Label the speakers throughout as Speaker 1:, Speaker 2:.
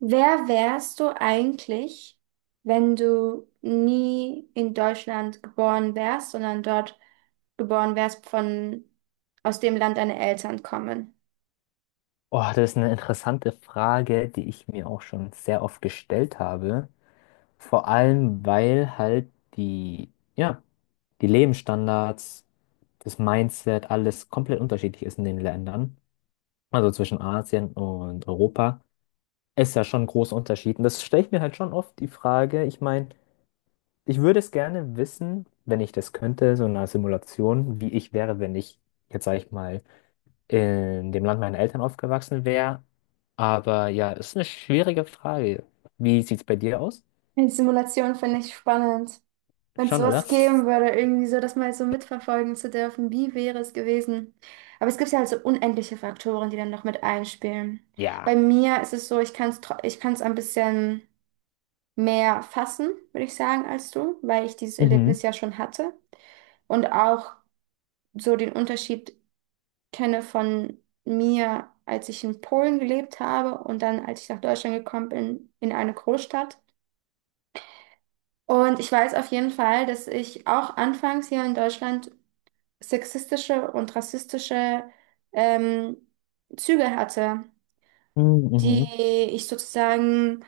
Speaker 1: Wer wärst du eigentlich, wenn du nie in Deutschland geboren wärst, sondern dort geboren wärst von aus dem Land deine Eltern kommen?
Speaker 2: Oh, das ist eine interessante Frage, die ich mir auch schon sehr oft gestellt habe. Vor allem, weil halt die Lebensstandards, das Mindset, alles komplett unterschiedlich ist in den Ländern. Also zwischen Asien und Europa ist ja schon ein großer Unterschied. Und das stelle ich mir halt schon oft die Frage. Ich meine, ich würde es gerne wissen, wenn ich das könnte, so in einer Simulation, wie ich wäre, wenn ich jetzt, sage ich mal, in dem Land meiner Eltern aufgewachsen wäre. Aber ja, ist eine schwierige Frage. Wie sieht's bei dir aus?
Speaker 1: Die Simulation finde ich spannend. Wenn es
Speaker 2: Schon, oder?
Speaker 1: sowas geben würde, irgendwie so, das mal so mitverfolgen zu dürfen, wie wäre es gewesen? Aber es gibt ja halt so unendliche Faktoren, die dann noch mit einspielen. Bei
Speaker 2: Ja.
Speaker 1: mir ist es so, ich kann es ein bisschen mehr fassen, würde ich sagen, als du, weil ich dieses Erlebnis
Speaker 2: Mhm.
Speaker 1: ja schon hatte. Und auch so den Unterschied kenne von mir, als ich in Polen gelebt habe und dann, als ich nach Deutschland gekommen bin, in eine Großstadt. Und ich weiß auf jeden Fall, dass ich auch anfangs hier in Deutschland sexistische und rassistische ähm, Züge hatte,
Speaker 2: Mhm.
Speaker 1: die
Speaker 2: Mhm.
Speaker 1: ich sozusagen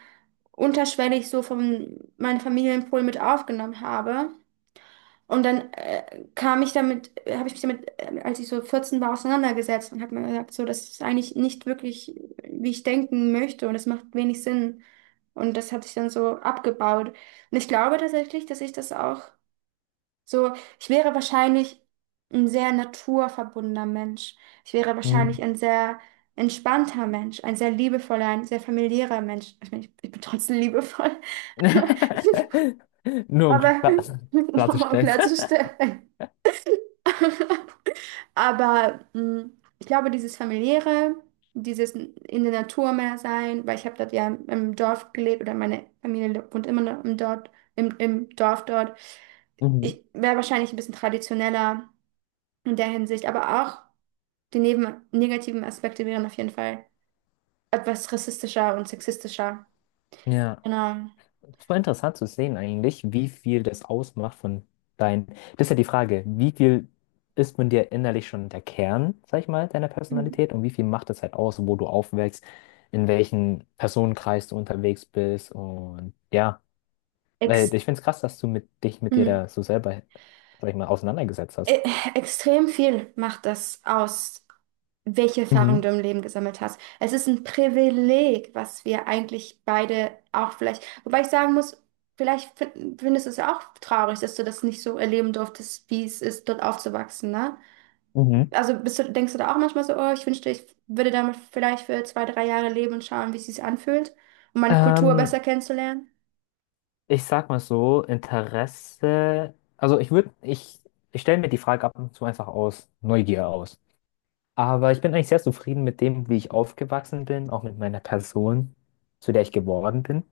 Speaker 1: unterschwellig so von meiner Familie in Polen mit aufgenommen habe. Und dann habe ich mich damit, als ich so 14 war, auseinandergesetzt und habe mir gesagt, so, das ist eigentlich nicht wirklich, wie ich denken möchte, und das macht wenig Sinn. Und das hatte ich dann so abgebaut. Und ich glaube tatsächlich, dass ich das auch so, ich wäre wahrscheinlich ein sehr naturverbundener Mensch. Ich wäre wahrscheinlich
Speaker 2: Mhm.
Speaker 1: ein sehr entspannter Mensch, ein sehr liebevoller, ein sehr familiärer Mensch. Ich meine, ich bin trotzdem liebevoll,
Speaker 2: Nur um
Speaker 1: aber um mal
Speaker 2: klarzustellen.
Speaker 1: klarzustellen. Aber ich glaube, dieses Familiäre, dieses in der Natur mehr sein, weil ich habe dort ja im, im Dorf gelebt, oder meine Familie wohnt immer noch im Dorf, im Dorf dort.
Speaker 2: Mhm.
Speaker 1: Ich wäre wahrscheinlich ein bisschen traditioneller in der Hinsicht, aber auch die neben negativen Aspekte wären auf jeden Fall etwas rassistischer und sexistischer.
Speaker 2: Ja.
Speaker 1: Genau.
Speaker 2: Es war interessant zu sehen eigentlich, wie viel das ausmacht von dein. Das ist ja die Frage, wie viel ist von dir innerlich schon der Kern, sag ich mal, deiner
Speaker 1: Mhm.
Speaker 2: Personalität, und wie viel macht das halt aus, wo du aufwächst, in welchen Personenkreis du unterwegs bist, und ja, weil
Speaker 1: Ex.
Speaker 2: ich finde es krass, dass du mit dir da
Speaker 1: Hm.
Speaker 2: so selber, sag ich mal, auseinandergesetzt hast.
Speaker 1: E- Extrem viel macht das aus, welche Erfahrungen
Speaker 2: Mhm,
Speaker 1: du im Leben gesammelt hast. Es ist ein Privileg, was wir eigentlich beide auch vielleicht, wobei ich sagen muss, vielleicht findest du es ja auch traurig, dass du das nicht so erleben durftest, wie es ist, dort aufzuwachsen, ne?
Speaker 2: mhm.
Speaker 1: Also denkst du da auch manchmal so, oh, ich wünschte, ich würde damit vielleicht für zwei, drei Jahre leben und schauen, wie es sich anfühlt, um meine Kultur
Speaker 2: Ähm,
Speaker 1: besser kennenzulernen?
Speaker 2: ich sag mal so, Interesse, also ich stelle mir die Frage ab und zu einfach aus Neugier aus. Aber ich bin eigentlich sehr zufrieden mit dem, wie ich aufgewachsen bin, auch mit meiner Person, zu der ich geworden bin.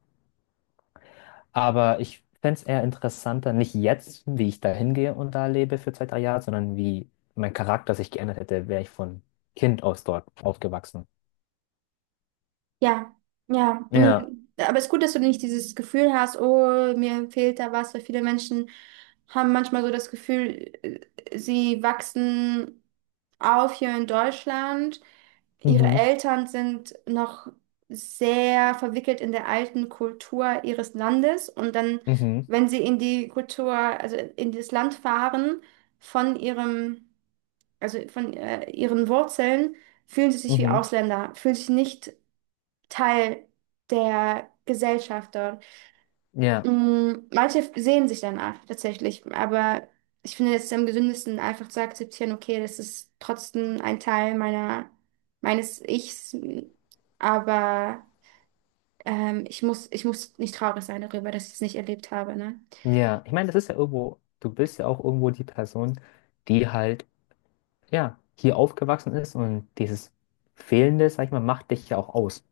Speaker 2: Aber ich fände es eher interessanter, nicht jetzt, wie ich da hingehe und da lebe für zwei, drei Jahre, sondern wie mein Charakter sich geändert hätte, wäre ich von Kind aus dort aufgewachsen.
Speaker 1: Ja, ja, nee.
Speaker 2: Ja.
Speaker 1: Aber es ist gut, dass du nicht dieses Gefühl hast, oh, mir fehlt da was, weil viele Menschen haben manchmal so das Gefühl sie wachsen auf hier in Deutschland. Ihre
Speaker 2: Mhm.
Speaker 1: Eltern sind noch sehr verwickelt in der alten Kultur ihres Landes, und dann,
Speaker 2: Mhm.
Speaker 1: wenn sie in die Kultur, also in das Land fahren, von ihrem, also von ihren Wurzeln, fühlen sie sich wie
Speaker 2: Mhm.
Speaker 1: Ausländer, fühlen sich nicht Teil der Gesellschaft dort.
Speaker 2: Ja.
Speaker 1: Manche sehen sich danach tatsächlich, aber ich finde, es ist am gesündesten, einfach zu akzeptieren, okay, das ist trotzdem ein Teil meiner, meines Ichs, aber ich muss nicht traurig sein darüber, dass ich es nicht erlebt habe, ne?
Speaker 2: Ja. Ich meine, das ist ja irgendwo, du bist ja auch irgendwo die Person, die halt, ja, hier aufgewachsen ist, und dieses Fehlende, sag ich mal, macht dich ja auch aus.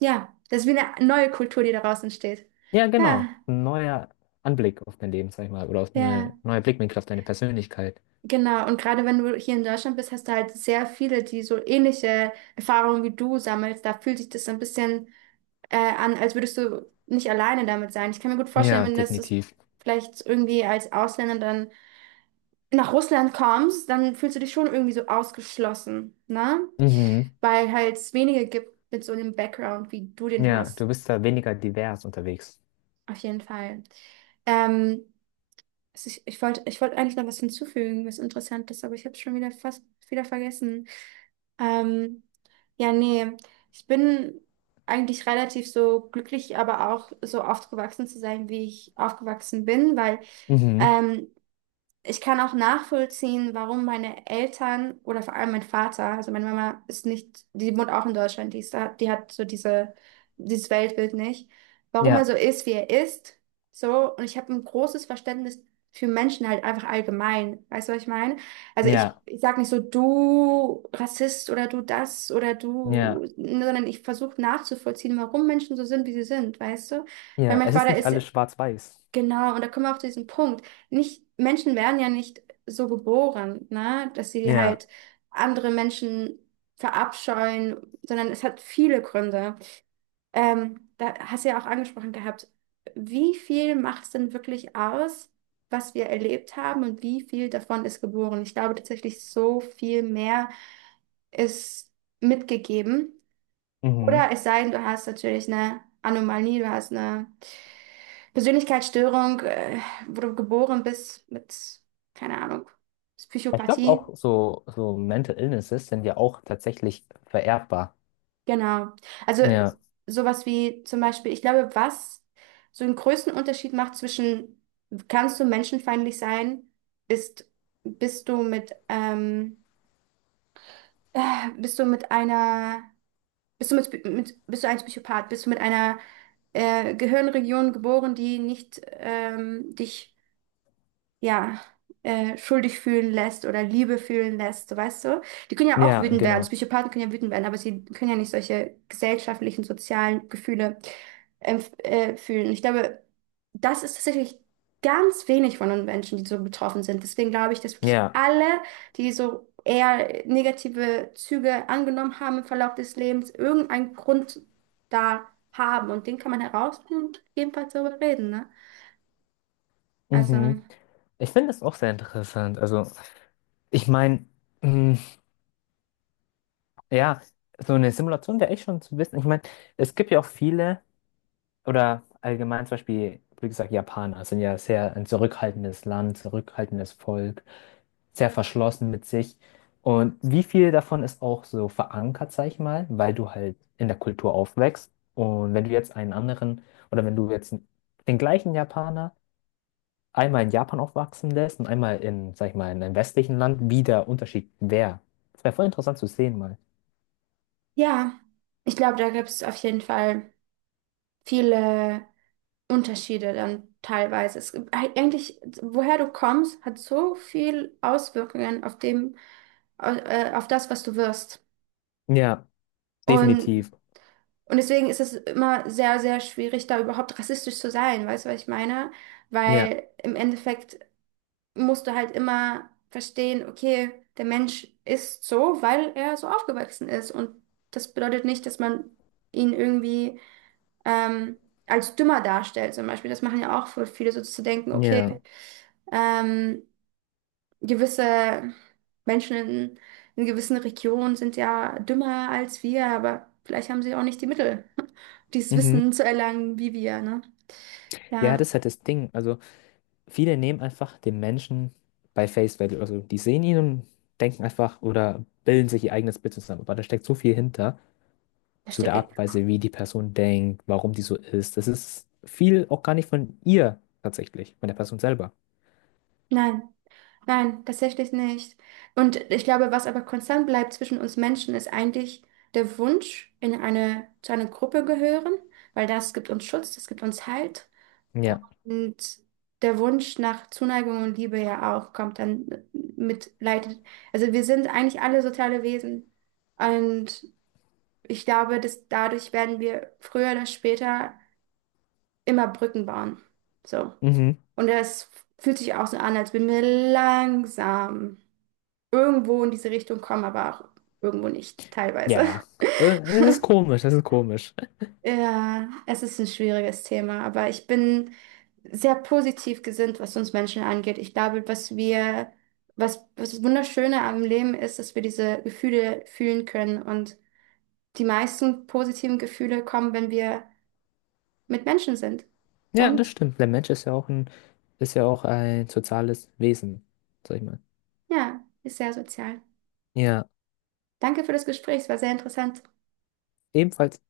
Speaker 1: Ja, das ist wie eine neue Kultur, die daraus entsteht.
Speaker 2: Ja,
Speaker 1: Ja,
Speaker 2: genau. Ein neuer Anblick auf dein Leben, sag ich mal, oder auf eine
Speaker 1: ja.
Speaker 2: neue Blickwinkel auf deine Persönlichkeit.
Speaker 1: Genau, und gerade wenn du hier in Deutschland bist, hast du halt sehr viele, die so ähnliche Erfahrungen wie du sammelst. Da fühlt sich das so ein bisschen an, als würdest du nicht alleine damit sein. Ich kann mir gut vorstellen,
Speaker 2: Ja,
Speaker 1: wenn das
Speaker 2: definitiv.
Speaker 1: vielleicht irgendwie als Ausländer dann nach Russland kommst, dann fühlst du dich schon irgendwie so ausgeschlossen, ne?
Speaker 2: Mhm.
Speaker 1: Weil halt es wenige gibt mit so einem Background, wie du den
Speaker 2: Ja,
Speaker 1: hast.
Speaker 2: du bist da weniger divers unterwegs.
Speaker 1: Auf jeden Fall. Ähm, Also ich wollte eigentlich noch was hinzufügen, was Interessantes, aber ich habe es schon wieder fast wieder vergessen. Ähm, ja, nee, ich bin eigentlich relativ so glücklich, aber auch so aufgewachsen zu sein, wie ich aufgewachsen bin, weil
Speaker 2: Mhm.
Speaker 1: ähm, ich kann auch nachvollziehen, warum meine Eltern, oder vor allem mein Vater, also meine Mama ist nicht, die wohnt auch in Deutschland, die ist da, die hat so diese, dieses Weltbild nicht, warum er
Speaker 2: Ja,
Speaker 1: so ist, wie er ist, so, und ich habe ein großes Verständnis für Menschen halt einfach allgemein, weißt du, was ich meine? Also ich,
Speaker 2: ja,
Speaker 1: ich sag nicht so, du Rassist oder du das oder
Speaker 2: ja,
Speaker 1: du, sondern ich versuche nachzuvollziehen, warum Menschen so sind, wie sie sind, weißt du? Weil
Speaker 2: ja.
Speaker 1: mein
Speaker 2: Es ist
Speaker 1: Vater
Speaker 2: nicht
Speaker 1: ist.
Speaker 2: alles schwarz-weiß.
Speaker 1: Genau, und da kommen wir auch zu diesem Punkt. Nicht, Menschen werden ja nicht so geboren, ne, dass sie
Speaker 2: Ja.
Speaker 1: halt andere Menschen verabscheuen, sondern es hat viele Gründe. Da hast du ja auch angesprochen gehabt, wie viel macht es denn wirklich aus, was wir erlebt haben, und wie viel davon ist geboren? Ich glaube tatsächlich, so viel mehr ist mitgegeben.
Speaker 2: Mhm.
Speaker 1: Oder es sei denn, du hast natürlich eine Anomalie, du hast eine Persönlichkeitsstörung, wo du geboren bist mit, keine Ahnung,
Speaker 2: Ich glaube
Speaker 1: Psychopathie.
Speaker 2: auch so, so Mental Illnesses sind ja auch tatsächlich vererbbar.
Speaker 1: Genau. Also
Speaker 2: Ja,
Speaker 1: sowas wie zum Beispiel, ich glaube, was so einen größten Unterschied macht zwischen, kannst du menschenfeindlich sein, ist, bist du mit, ähm, bist du mit einer, bist du mit, bist du ein Psychopath, bist du mit einer Gehirnregion geboren, die nicht dich ja, schuldig fühlen lässt oder Liebe fühlen lässt, so, weißt du? Die können ja auch
Speaker 2: ja,
Speaker 1: wütend werden.
Speaker 2: genau.
Speaker 1: Psychopathen können ja wütend werden, aber sie können ja nicht solche gesellschaftlichen, sozialen Gefühle fühlen. Ich glaube, das ist tatsächlich ganz wenig von den Menschen, die so betroffen sind. Deswegen glaube ich, dass wirklich
Speaker 2: Ja.
Speaker 1: alle, die so eher negative Züge angenommen haben im Verlauf des Lebens, irgendeinen Grund da haben. Und den kann man herausfinden und jedenfalls darüber reden, ne?
Speaker 2: Mhm.
Speaker 1: Also.
Speaker 2: Ich finde das auch sehr interessant. Also, ich meine, ja, so eine Simulation wäre echt schon zu wissen. Ich meine, es gibt ja auch viele, oder allgemein zum Beispiel, wie gesagt, Japaner sind ja sehr ein zurückhaltendes Land, zurückhaltendes Volk, sehr verschlossen mit sich. Und wie viel davon ist auch so verankert, sag ich mal, weil du halt in der Kultur aufwächst. Und wenn du jetzt einen anderen, oder wenn du jetzt den gleichen Japaner einmal in Japan aufwachsen lässt und einmal in, sag ich mal, in einem westlichen Land, wie der Unterschied wäre. Das wäre voll interessant zu sehen mal.
Speaker 1: Ja, ich glaube, da gibt es auf jeden Fall viele Unterschiede dann teilweise. Es gibt eigentlich, woher du kommst, hat so viel Auswirkungen auf dem, auf das, was du wirst.
Speaker 2: Ja,
Speaker 1: Und,
Speaker 2: definitiv.
Speaker 1: und deswegen ist es immer sehr, sehr schwierig, da überhaupt rassistisch zu sein, weißt du, was ich meine?
Speaker 2: Ja,
Speaker 1: Weil im Endeffekt musst du halt immer verstehen, okay, der Mensch ist so, weil er so aufgewachsen ist. Und das bedeutet nicht, dass man ihn irgendwie ähm, als dümmer darstellt, zum Beispiel. Das machen ja auch voll viele, so zu denken,
Speaker 2: ja.
Speaker 1: okay, ähm, gewisse Menschen in, gewissen Regionen sind ja dümmer als wir, aber vielleicht haben sie auch nicht die Mittel, dieses
Speaker 2: Mhm.
Speaker 1: Wissen zu erlangen, wie wir, ne?
Speaker 2: Ja,
Speaker 1: Ja,
Speaker 2: das ist halt das Ding. Also viele nehmen einfach den Menschen bei Face Value. Also die sehen ihn und denken einfach oder bilden sich ihr eigenes Bild zusammen. Aber da steckt so viel hinter, zu
Speaker 1: verstehe
Speaker 2: der
Speaker 1: ich.
Speaker 2: Art und Weise, wie die Person denkt, warum die so ist. Das ist viel auch gar nicht von ihr tatsächlich, von der Person selber.
Speaker 1: Nein. Nein, tatsächlich nicht. Und ich glaube, was aber konstant bleibt zwischen uns Menschen, ist eigentlich der Wunsch, zu einer Gruppe gehören, weil das gibt uns Schutz, das gibt uns Halt.
Speaker 2: Ja.
Speaker 1: Und der Wunsch nach Zuneigung und Liebe ja auch kommt dann mit leitet. Also wir sind eigentlich alle soziale Wesen. Und ich glaube, dass dadurch werden wir früher oder später immer Brücken bauen. So.
Speaker 2: Mhm.
Speaker 1: Und das fühlt sich auch so an, als würden wir langsam irgendwo in diese Richtung kommen, aber auch irgendwo nicht, teilweise.
Speaker 2: Ja. Äh, Es ist komisch, es ist komisch.
Speaker 1: Ja, es ist ein schwieriges Thema, aber ich bin sehr positiv gesinnt, was uns Menschen angeht. Ich glaube, was wir, was das Wunderschöne am Leben ist, dass wir diese Gefühle fühlen können. Und die meisten positiven Gefühle kommen, wenn wir mit Menschen sind.
Speaker 2: Ja,
Speaker 1: Und
Speaker 2: das stimmt. Der Mensch ist ja auch ein soziales Wesen, sag ich mal.
Speaker 1: ja, ist sehr sozial.
Speaker 2: Ja,
Speaker 1: Danke für das Gespräch, es war sehr interessant.
Speaker 2: ebenfalls.